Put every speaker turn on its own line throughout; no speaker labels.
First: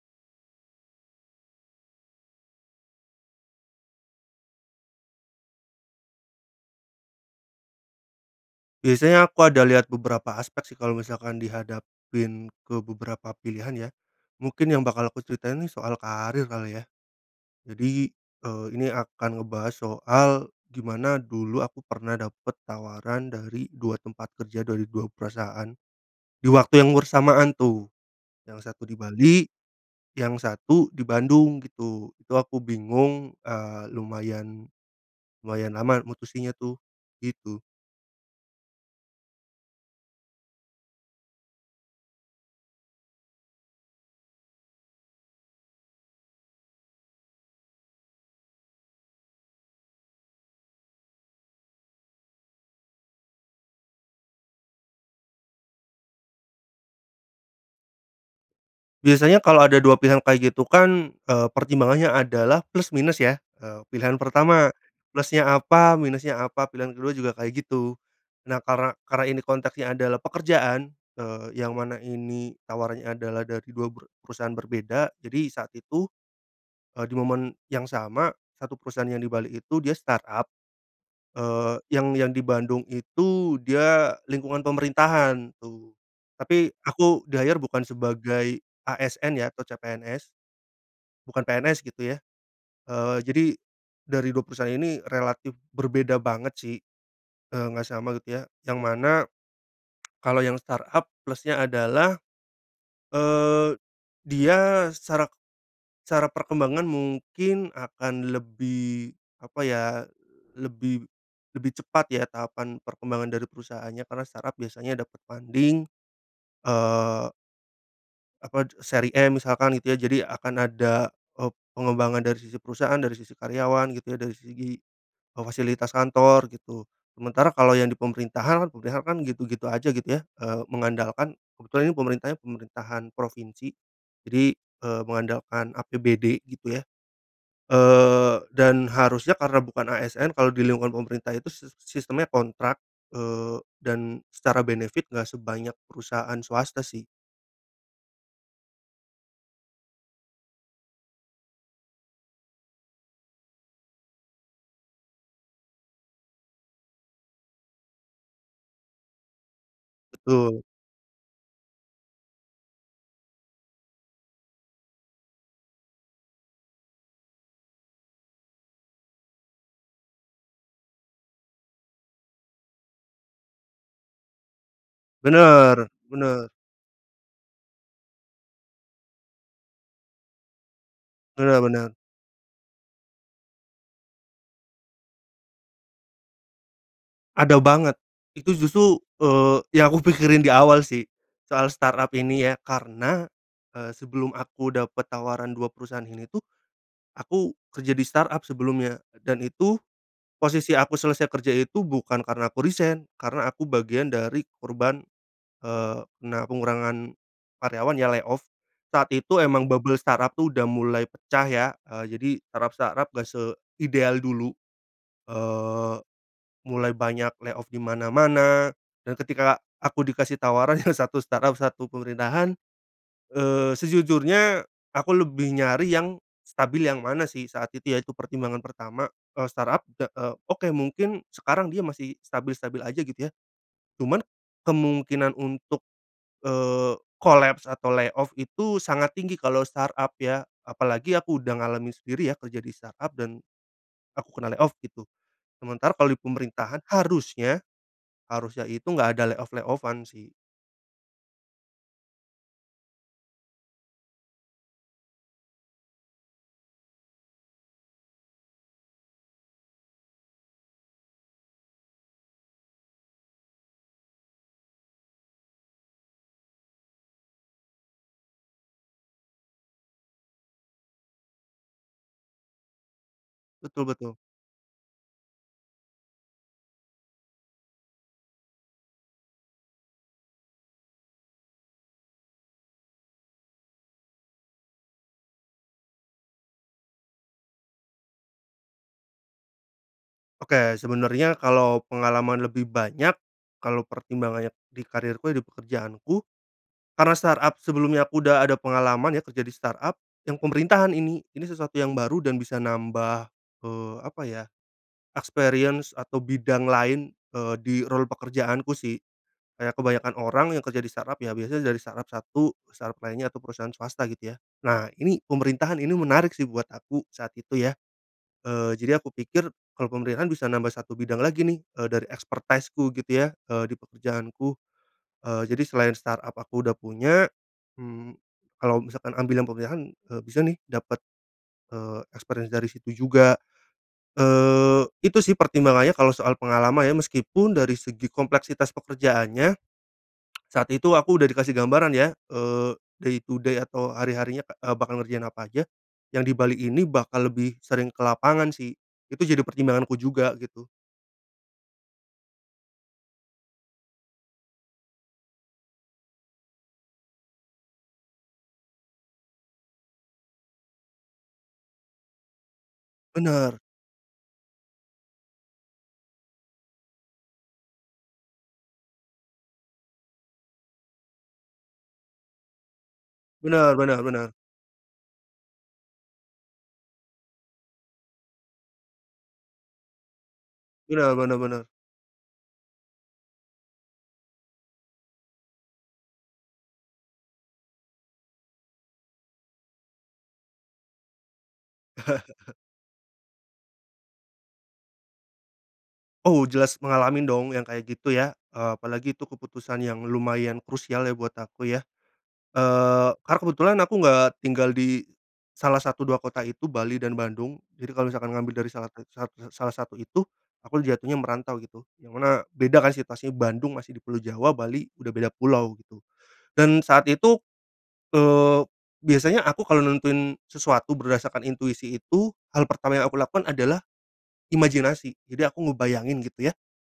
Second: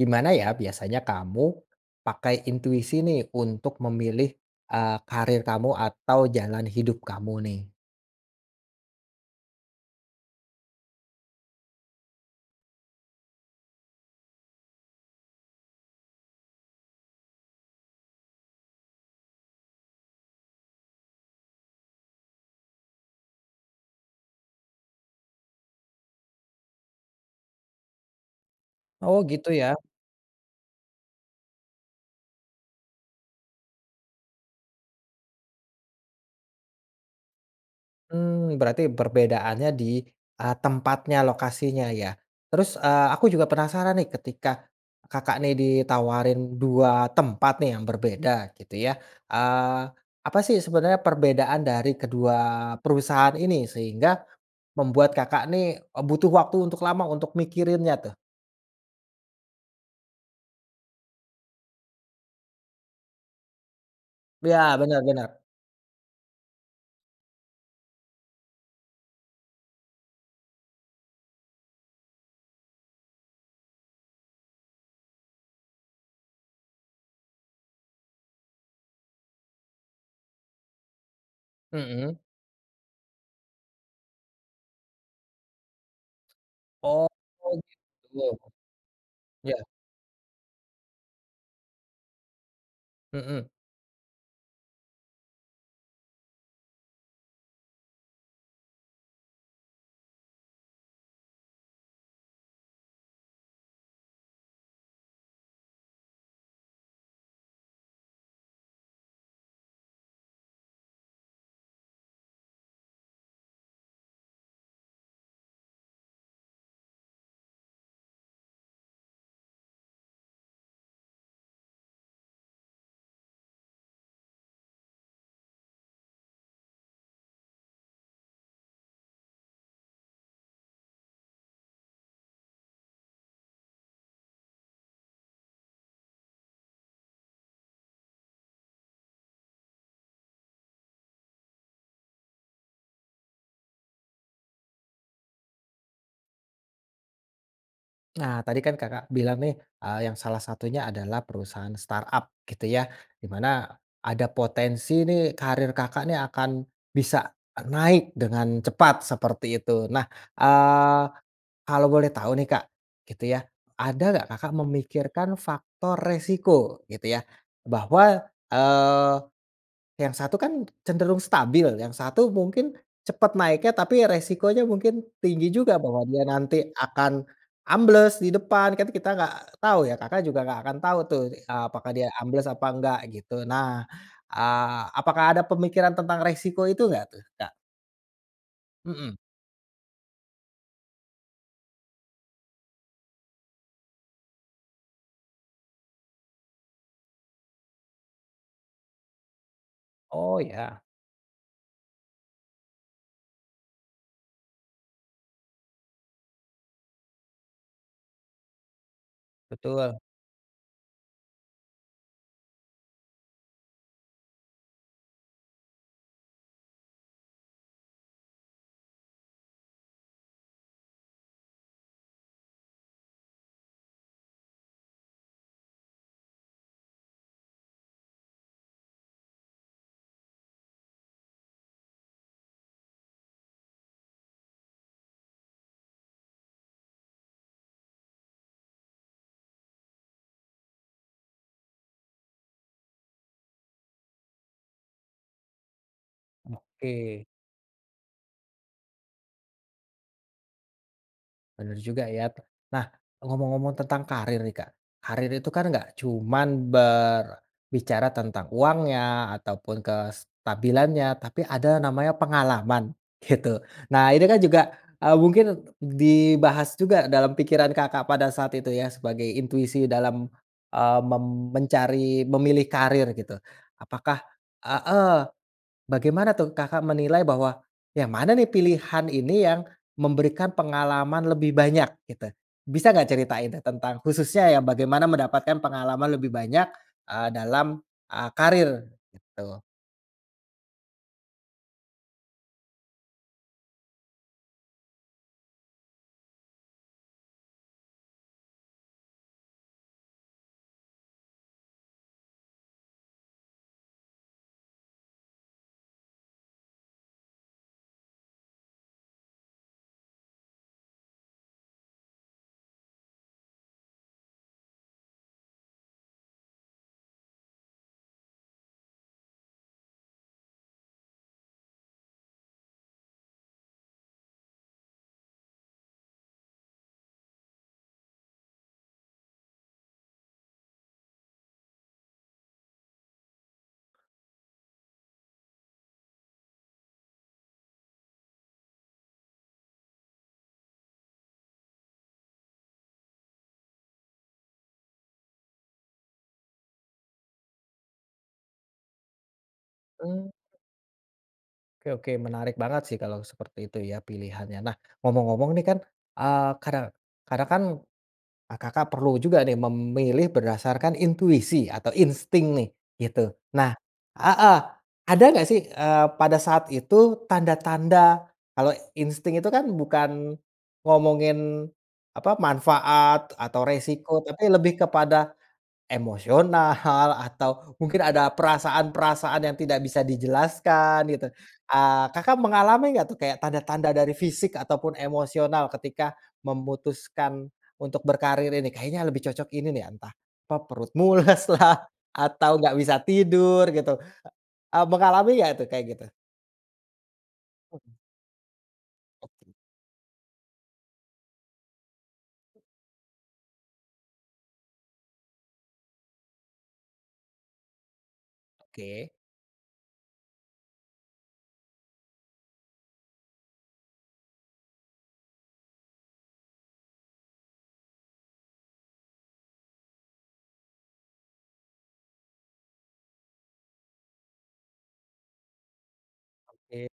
Gimana ya biasanya kamu pakai intuisi nih untuk memilih, eee, karier kamu atau jalan hidup kamu nih?
Biasanya aku ada lihat beberapa aspek sih kalau misalkan dihadapin ke beberapa pilihan ya, mungkin yang bakal aku ceritain soal karier kali ya. Jadi, eee, ini akan ngebahas soal gimana dulu aku pernah dapet tawaran dari 2 tempat kerja dari 2 perusahaan di waktu yang bersamaan tuh, yang satu di
Oh
Bali
gitu ya.
yang satu di Bandung gitu. Itu aku bingung, eee, lumayan, lumayan lama mutusinnya tuh, gitu.
Mmm, berarti perbedaannya di, eee, tempatnya, lokasinya ya. Terus, eee, aku juga penasaran nih ketika Kakak nih ditawarin 2 tempat nih yang berbeda gitu ya, eee, apa sih sebenarnya perbedaan dari kedua perusahaan ini sehingga membuat Kakak nih, eee, butuh waktu untuk lama untuk mikirinnya tuh?
Biasanya kalau ada 2 pilihan kayak gitu kan, eee, pertimbangannya adalah plus minus ya, eee, pilihan
Iya,
pertama,
benar benar.
plusnya apa minusnya apa pilihan ke-2 juga kayak gitu. Nah karena karena ini konteksnya adalah pekerjaan, eee, yang mana ini tawarannya adalah dari 2 peru perusahaan berbeda jadi saat itu, eee, di momen yang sama satu perusahaan yang di Bali itu dia startup, eee, yang
Mhm.
yang di Bandung itu dia lingkungan pemerintahan tuh. Tapi
Oh,
aku di hire bukan
gitu.
sebagai ASN ya atau
Ya.
CPNS. Bukan PNS gitu ya. Eee, jadi
Mhm.
dari 2 perusahaan ini relatif berbeda banget sih, eee, nggak sama gitu ya yang mana, kalau yang startup plusnya adalah, eee, dia secara secara perkembangan mungkin akan lebih apa ya, lebih lebih cepat ya tahapan perkembangan dari perusahaannya karena startup biasanya dapat funding eee apa seri M misalkan gitu ya jadi akan ada, eee, pengembangan dari sisi perusahaan dari sisi karyawan gitu ya dari segi, eee, fasilitas kantor gitu. Sementara kalau yang di pemerintahan, pemerintahan kan gitu-gitu aja gitu ya, eee, mengandalkan kebetulan ini pemerintahannya pemerintahan provinsi, jadi, eee, mengandalkan APBD gitu ya, eee, dan harusnya karena bukan ASN kalau di lingkungan pemerintah itu sis sistemnya kontrak, eee, dan secara benefit enggak sebanyak perusahaan swasta sih.
Nah tadi kan Kakak bilang nih, eee, yang salah satunya adalah perusahaan startup gitu ya di mana ada potensi nih karier Kakak nih akan bisa naik dengan cepat seperti itu. Nah,
Betul.
eee, kalau boleh tahu nih Kak gitu ya, ada nggak Kakak memikirkan faktor resiko? Gitu ya. Bahwa, eee, yang satu kan cenderung stabil, yang satu mungkin cepat naiknya tapi resikonya mungkin tinggi juga
Benar,
bahwa dia
benar.
nanti akan ambles di depan, kan kita gak tau ya, Kakak juga nggak akan tau tuh,
Benar
eee, apakah
benar.
dia ambles apa gak gitu. Nah, eee, apakah ada pemikiran tentang resiko itu gak tuh Kak?
Ada banget, itu justru,
Mhm.
eee, yang aku pikirin di awal sih soal startup ini ya karena, eee, sebelum aku dapat tawaran 2 perusahaan ini tuh, aku kerja di startup sebelumnya dan itu
Oh
posisi
iya.
aku selesai kerja itu bukan karena aku resign, karena aku bagian dari korban, eee, kena pengurangan karyawan ya layoff. Saat itu emang bubble
Betul.
startup tuh udah mulai pecah ya, eee, jadi startup-startup gak seideal dulu, eee, mulai banyak layoff di mana-mana, dan ketika aku dikasih tawaran yang satu startup satu pemerintahan, eee, sejujurnya aku lebih nyari yang stabil yang mana sih saat itu ya, itu pertimbangan pertama, eee, startup, eee, oke mungkin sekarang dia masih stabil-stabil aja gitu ya, cuman kemungkinan untuk, eee, kolaps atau layoff itu sangat tinggi kalau startup ya, apalagi aku udah ngalamin sendiri ya kerja di startup, dan aku kena layoff gitu. Sementara kalau di pemerintahan
Oke.
harusnya harusnya itu enggak ada layoff-layoff-an sih.
Bener juga ya. Nah ngomong-ngomong tentang karier nih Kak, karier itu kan nggak cuman berbicara tentang uangnya ataupun kestabilannya tapi ada namanya pengalaman gitu. Nah ini kan juga, eee, mungkin dibahas juga dalam pikiran Kakak pada saat itu ya sebagai intuisi dalam, eee, mem mencari memilih karier gitu.
Betul betul.
Apakah heeh, bagaimana tuh Kakak menilai bahwa yang mana nih pilihan ini yang memberikan pengalaman lebih banyak gitu? Bisa nggak ceritain tuh tentang khususnya yang bagaimana mendapatkan pengalaman lebih banyak, eee, dalam eee karier gitu?
Oke sebenarnya kalau pengalaman lebih banyak kalau pertimbangannya di karierku di pekerjaanku, karena startup sebelumnya aku udah ada pengalaman ya kerja di startup, yang pemerintahan ini ini sesuatu yang baru dan bisa nambah, eee, apa ya experience atau bidang lain, eee, di role pekerjaanku sih. Kayak kebanyakan orang yang kerja di startup ya biasanya dari startup satu ke startup lainnya atau perusahaan swasta gitu ya. Nah ini pemerintahan ini menarik sih buat aku saat itu ya, eee, jadi aku pikir kalau pemerintahan bisa nambah satu bidang lagi nih, eee, dari expertise-ku gitu ya, eee, di pekerjaanku. Eee, jadi selain startup aku udah punya, mmm, kalau misalkan ambil yang pemerintahan, eee, bisa nih dapat, eee, experience dari situ juga. Eee, itu sih pertimbangannya kalau soal pengalaman ya meskipun dari segi kompleksitas pekerjaannya saat itu aku udah dikasih gambaran ya, eee, day to day atau hari-harinya, eee, bakal ngerjain apa aja. Yang di Bali ini bakal lebih sering ke lapangan sih, itu jadi pertimbanganku
Mmm.
juga gitu.
Oke oke menarik banget sih kalau seperti itu ya pilihannya. Nah ngomong-ngomong nih kan, eee, kare karena kan, eee, Kakak perlu juga nih memilih berdasarkan intuisi atau insting nih gitu.
Benar.
Nah heeh, ada gak sih, eee, pada saat itu tanda-tanda kalau insting itu kan bukan ngomongin apa, manfaat atau
Benar benar
resiko,
benar.
tapi lebih kepada emosional atau mungkin ada perasaan-perasaan yang tidak bisa dijelaskan
Benar
gitu.
benar benar.
Eee, Kakak mengalami nggak tuh kayak tanda-tanda dari fisik ataupun emosional ketika memutuskan untuk berkarier ini. Kayaknya lebih cocok ini nih entah kok perut mules lah atau enggak bisa tidur gitu. Eee, mengalami nggak tuh kayak gitu?
Oh jelas mengalamin dong yang kayak gitu ya, eee, apalagi itu
Oke.
keputusan yang lumayan krusial ya buat aku ya. Eee, karena kebetulan aku nggak tinggal di salah satu, 2 kota itu Bali dan Bandung. Jadi kalau misalkan ngambil dari salah sat
Oke.
sat sa salah satu itu aku jatuhnya merantau gitu, yang mana beda kan situasinya Bandung masih di Pulau Jawa, Bali udah beda pulau gitu dan saat itu, eee, biasanya aku kalau nentuin sesuatu berdasarkan intuisi itu hal pertama yang aku lakukan adalah imajinasi. Jadi aku ngebayangin gitu ya.
Oke.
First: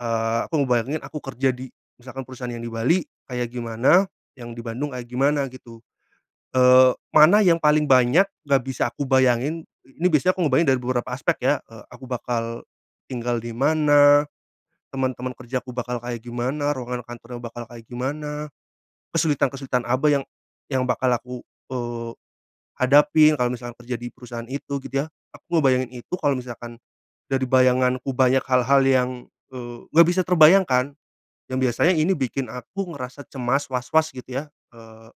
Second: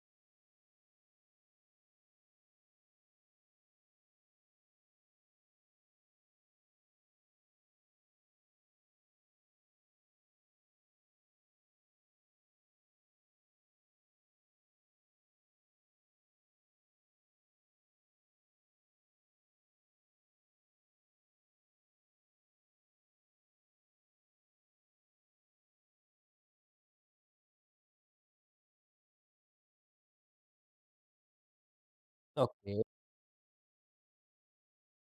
Eee, aku ngebayangin aku kerja di misalkan perusahaan yang di Bali kayak gimana, yang di Bandung kayak gimana gitu. Eee, mana yang paling banyak nggak bisa aku bayangin, ini biasanya aku ngebayangin dari beberapa aspek ya, eee, aku bakal tinggal di mana, teman-teman kerjaku bakal kayak gimana, ruangan kantornya bakal kayak gimana, kesulitan-kesulitan apa yang yang bakal aku, eee, hadapi kalau misalkan kerja di perusahaan itu? Gitu ya. Aku ngebayangin itu kalau misalkan dari bayanganku banyak hal-hal yang, eee, nggak bisa terbayangkan, yang biasanya ini bikin
Oke.
aku ngerasa cemas, was-was gitu ya, eee,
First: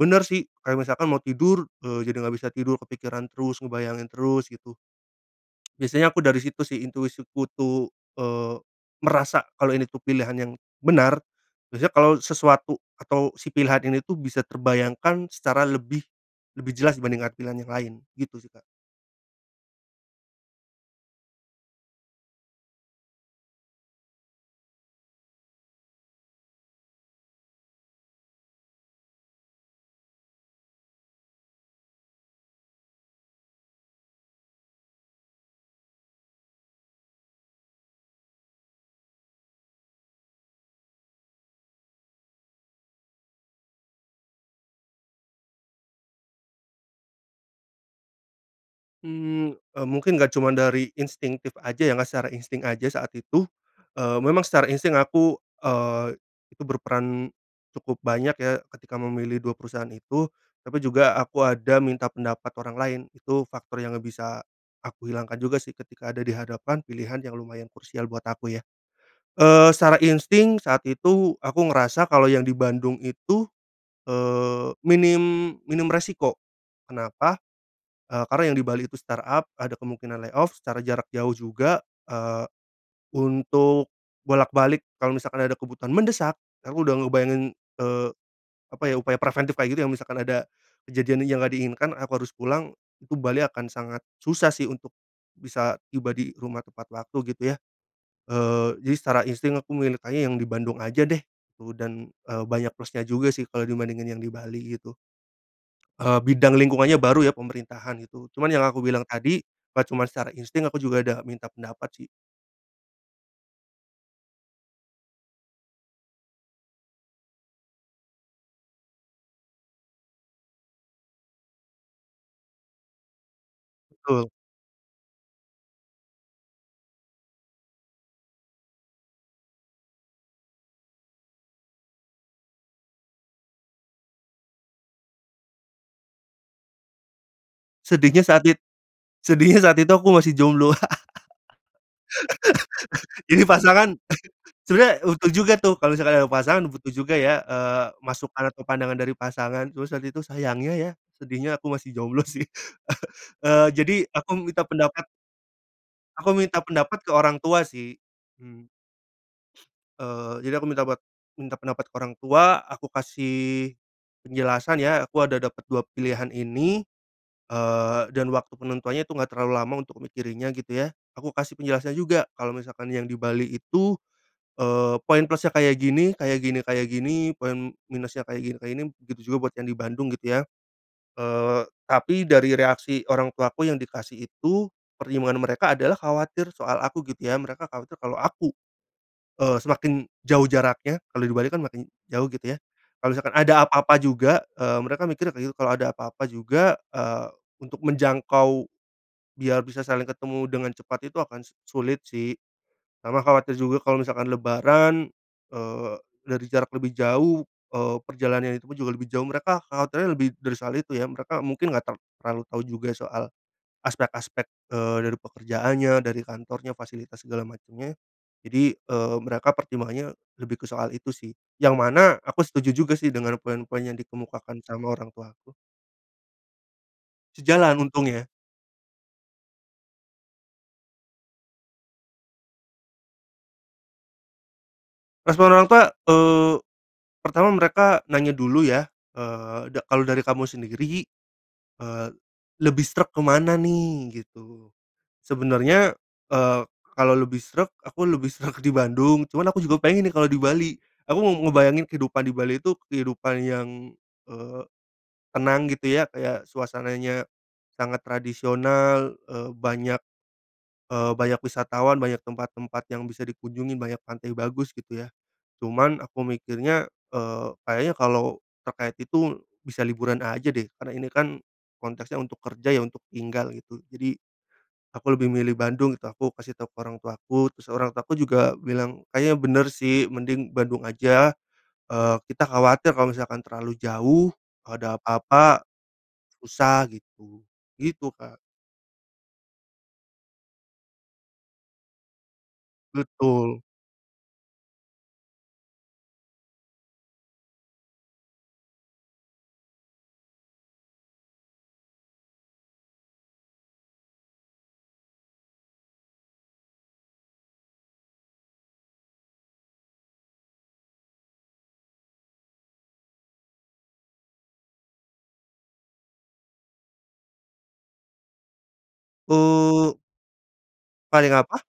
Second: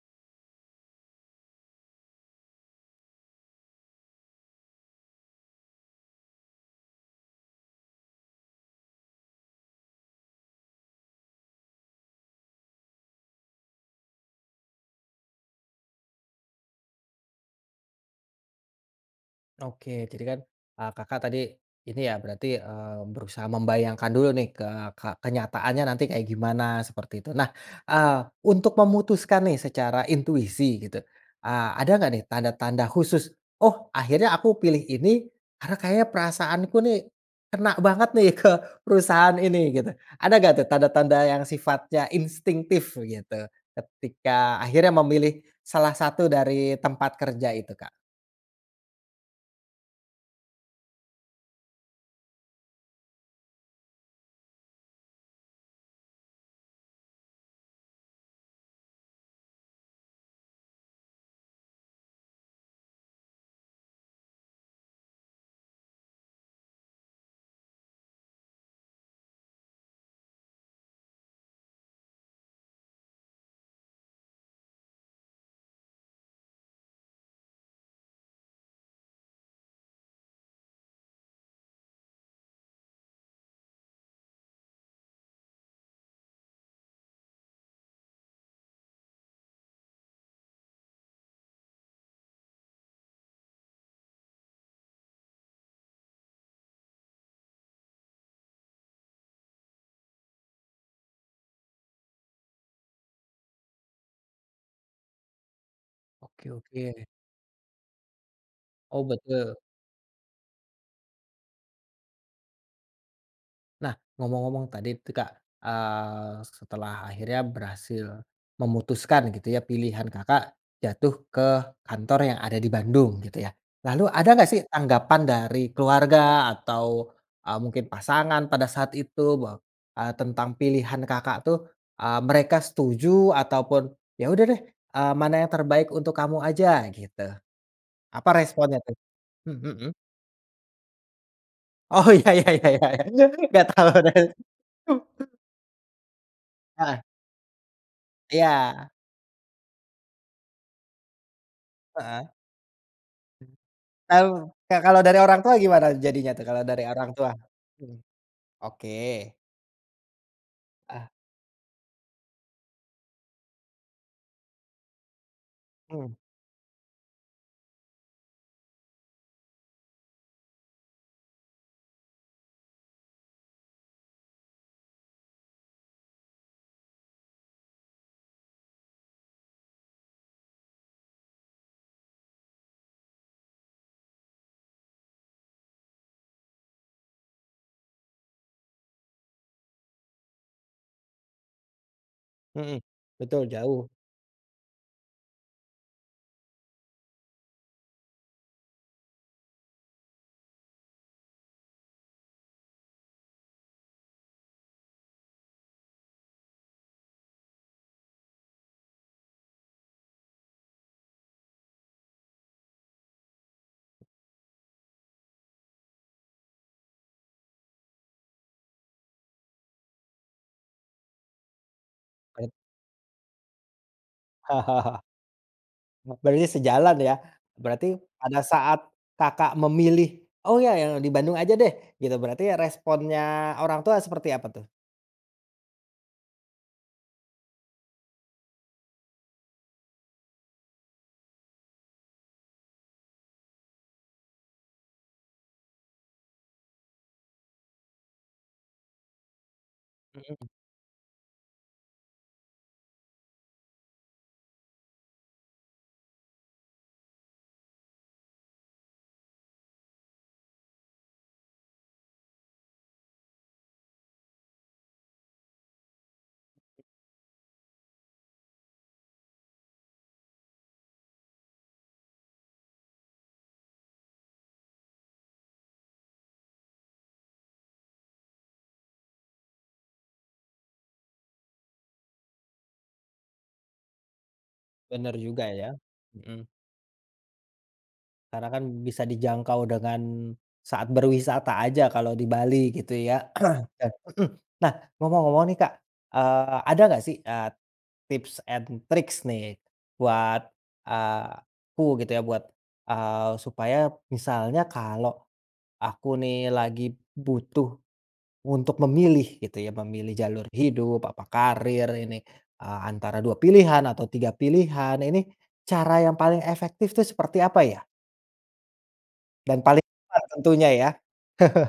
bener sih kalau misalkan mau tidur, eee, jadi nggak bisa tidur kepikiran terus ngebayangin terus gitu. Biasanya aku dari situ sih intuisiku tuh, eee, merasa kalau ini tuh pilihan yang benar, biasanya kalau sesuatu atau si pilihan ini tuh bisa terbayangkan secara lebih lebih jelas dibandingkan pilihan yang lain, gitu sih Kak.
Oke jadi kan, eee, Kakak tadi ini ya berarti, eee, berusaha membayangkan dulu nih ke ke kenyataannya nanti kayak gimana seperti itu. Nah, eee, untuk memutuskan nih secara intuisi gitu, eee, ada nggak nih tanda-tanda khusus? "Oh akhirnya aku pilih ini karena kayaknya perasaanku nih kena banget nih ke perusahaan ini," gitu. Ada nggak tuh tanda-tanda yang sifatnya instingtif begitu ketika akhirnya memilih salah satu dari tempat kerja itu Kak?
Mmm, eee, mungkin nggak cuman dari instingtif aja ya nggak secara insting aja saat itu, eee, memang secara insting aku, eee, itu berperan cukup banyak ya ketika memilih 2 perusahaan itu. Tapi juga aku ada minta pendapat orang lain, itu faktor yang nggak bisa aku hilangkan juga sih ketika ada di hadapan pilihan yang lumayan krusial buat aku ya. Eee, secara insting saat itu aku ngerasa kalau yang di Bandung itu, eee, minim minim resiko. Kenapa, eee, karena yang di Bali itu startup, ada kemungkinan layoff, secara jarak jauh juga, eee, untuk bolak-balik kalau misalkan ada kebutuhan mendesak, aku udah ngebayangin, eee, apa ya upaya preventif kayak gitu, yang misalkan ada kejadian yang nggak diinginkan aku harus pulang, itu Bali akan sangat susah sih untuk bisa tiba di rumah tepat waktu gitu ya. Eee, jadi secara insting aku mintanya yang di Bandung aja deh, eee, dan, eee, banyak plusnya juga sih kalau dibandingin yang di Bali gitu. Eee,
Oke
bidang lingkungannya
oke.
baru ya pemerintahan gitu cuman yang aku
Oh
bilang tadi,
betul.
gak cuman secara insting aku juga ada minta pendapat sih.
Nah ngomong-ngomong tadi itu Kak, eee, setelah akhirnya berhasil memutuskan gitu ya pilihan Kakak jatuh ke kantor yang ada di Bandung gitu ya. Lalu ada
Betul.
nggak sih tanggapan dari keluarga atau, eee, mungkin pasangan pada saat itu bahwa, eee, tentang pilihan Kakak tuh, eee, mereka setuju ataupun, "Ya udah deh, eee, mana yang terbaik untuk kamu aja," gitu.
Sedihnya
Apa
saat it
responnya tuh?
sedihnya saat itu
Mhm.
aku masih jomblo.
Oh iya iya iya iya iya
Ini
nggak tahu
pasangan
kan.
sebenarnya butuh juga tuh kalau misalkan ada pasangan butuh
Heeh.
juga ya, eee, masukan atau
Iya.
pandangan dari pasangan, terus saat itu sayangnya ya, sedihnya aku masih jomblo
Heeh.
sih. Eee, jadi aku
Mmm,
minta
nah kalau
pendapat
dari orang tua gimana jadinya
aku
tuh kalau
minta
dari
pendapat
orang
ke
tua?
orang tua
Mhm,
sih. Mmm.
oke.
Eee, jadi aku minta bat
Ah.
minta pendapat ke orang tua, aku kasih penjelasan ya, aku ada dapat 2
Mmm.
pilihan ini, eee, dan waktu penentuannya itu enggak terlalu lama untuk mikirinnya gitu ya. Aku kasih penjelasannya juga kalau misalkan yang di Bali itu, eee, poin plusnya kayak gini kayak gini kayak gini, poin minusnya kayak gini kayak gini, begitu juga buat yang di Bandung gitu ya. Eee, tapi dari reaksi orang tuaku yang dikasih itu pertimbangan mereka adalah khawatir soal aku gitu ya, mereka khawatir kalau aku, eee, semakin jauh jaraknya kalau di Bali kan makin jauh gitu ya,
Mhm.
kalo misalkan
Betul
ada
jauh.
apa-apa juga, eee, mereka mikirnya kayak gitu kalau ada apa-apa juga, eee, untuk menjangkau biar bisa saling ketemu dengan cepat itu akan su sulit sih. Sama khawatir juga kalau misalkan lebaran, eee, dari jarak lebih jauh, eee, perjalanannya itu juga lebih jauh mereka khawatirnya lebih dari soal itu ya, mereka mungkin enggak ter terlalu tahu juga soal aspek-aspek, eee, dari pekerjaannya, dari kantornya, fasilitas segala macemnya. Jadi, eee, mereka pertimbangannya lebih ke soal itu sih. Yang mana aku
Oke.
setuju juga sih dengan poin-poin yang dikemukakan sama orang tuaku.
Oh berarti sejalan ya,
Sejalan
berarti
untungnya.
pada saat Kakak memilih, "Oh ya yang di Bandung aja deh," gitu, berarti responnya orang tua seperti apa tuh?
Respon orang tua, eee, pertama mereka nanya dulu, ya. Eee, da kalau dari kamu sendiri, eee, lebih sreg ke mana, nih, gitu? Sebenarnya eee, kalau lebih sreg, aku lebih sreg di Bandung. Cuman aku juga pengen, nih, kalau di
Hmm.
Bali. Aku mau ngebayangin kehidupan di Bali itu kehidupan yang eee, tenang, gitu, ya, kayak suasananya sangat tradisional, eee, banyak, eee, banyak wisatawan, banyak tempat-tempat yang bisa dikunjungi, banyak pantai bagus, gitu, ya, cuman aku mikirnya eee, kayaknya kalau terkait itu bisa liburan aja, deh, karena ini kan konteksnya untuk kerja, ya, untuk tinggal, gitu, jadi aku lebih milih Bandung, gitu aku kasih tahu ke orang tuaku, terus orang tuaku juga bilang, "Kayaknya bener, sih, mending Bandung aja. Eee, kita khawatir kalau misalkan terlalu jauh ada
Bener juga
apa-apa
ya. Hmm.
susah," gitu. Gitu, Kak.
Karena kan bisa dijangkau dengan saat berwisata aja kalo di Bali, gitu, ya.
Betul.
Hmm, nah ngomong-ngomong, nih, Kak, eee, ada enggak, ah, sih tips and tricks, nih, buat, eee, aku, gitu ya, buat, eee, supaya misalnya kalau aku, nih, lagi butuh untuk memilih, gitu, ya, memilih jalur hidup, apa karir ini eee, antara dua pilihan atau tiga pilihan, ini cara yang paling efektif tuh seperti apa, ya? Dan paling
U
aman tentunya ya.
paling apa?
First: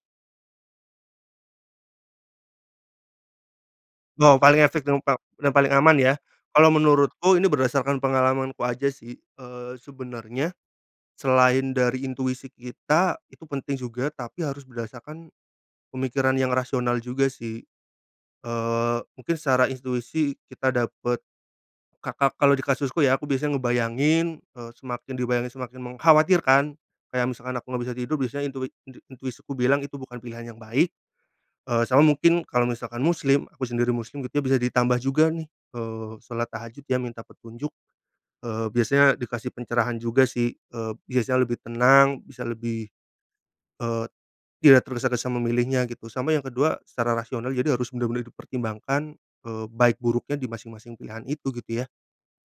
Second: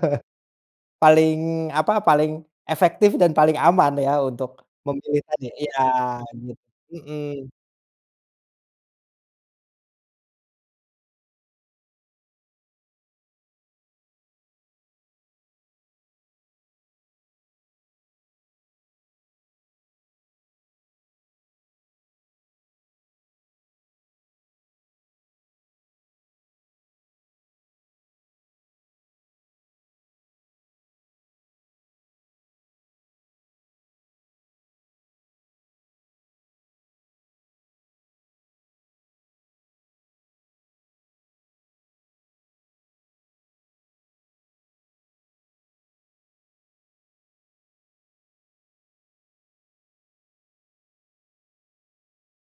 Paling apa, paling efektif dan paling aman ya
Oh,
untuk
paling efek dan pa
memilih tadi.
paling
Iya
aman ya. Kalau
bet
menurutku
mhm.
ini berdasarkan pengalamanku aja sih, eee, sebenarnya selain dari intuisi kita itu penting juga tapi harus berdasarkan pemikiran yang rasional juga sih. Eee, mungkin secara intuisi kita dapat ka ka kalau di kasusku ya aku biasanya ngebayangin, eee, semakin dibayangin semakin mengkhawatirkan. Kayak misalkan aku enggak bisa tidur, biasanya intui inti intuisiku bilang itu bukan pilihan yang baik. Eee, sama mungkin kalau misalkan muslim- aku sendiri muslim gitu ya- bisa ditambah juga nih, eee, solat tahajud ya, minta petunjuk. Eee, biasanya dikasih pencerahan juga sih, eee, biasanya lebih tenang, bisa lebih eee, tidak tergesa-gesa memilihnya gitu, sama yang kedua secara rasional jadi harus benar-benar dipertimbangkan, eee, baik buruknya di masing-masing pilihan itu, gitu ya.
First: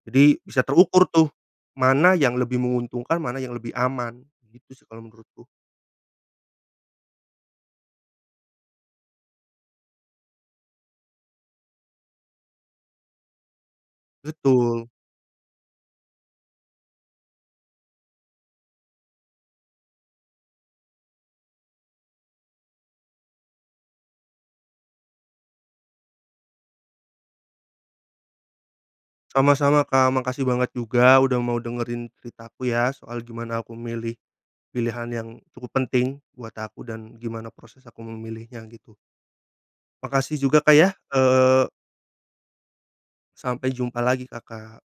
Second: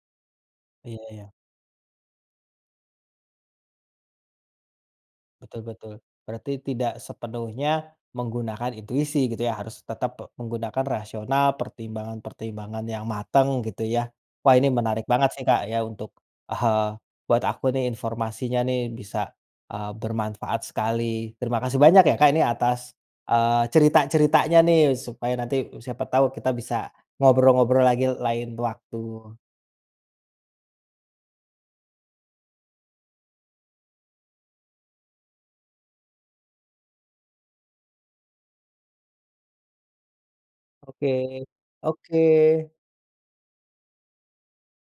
Jadi bisa
Iya,
terukur
iya.
tuh, mana yang lebih menguntungkan, mana yang lebih aman, gitu sih kalau menurutku.
Betul, betul. Berarti tidak sepenuhnya menggunakan intuisi gitu ya, harus tetap pe menggunakan rasional, pertimbangan-pertimbangan yang matang gitu, ya. Wah, ini
Betul.
menarik banget sih Kak ya untuk, eee, buat aku nih informasinya nih bisa, eee, bermanfaat sekali. Terima kasih banyak ya Kak, ini atas, eee, cerita-ceritanya nih, supaya nanti siapa tahu kita bisa ngobrol-ngobrol lagi lain waktu.
Sama-sama Kak. Makasih banget juga udah mau dengerin cerita aku ya, soal gimana aku milih pilihan yang cukup penting buat aku dan gimana proses aku memilihnya gitu. Makasih juga Kak, ya.
Oke,
Eee
oke!
Sampai jumpa lagi Kakak.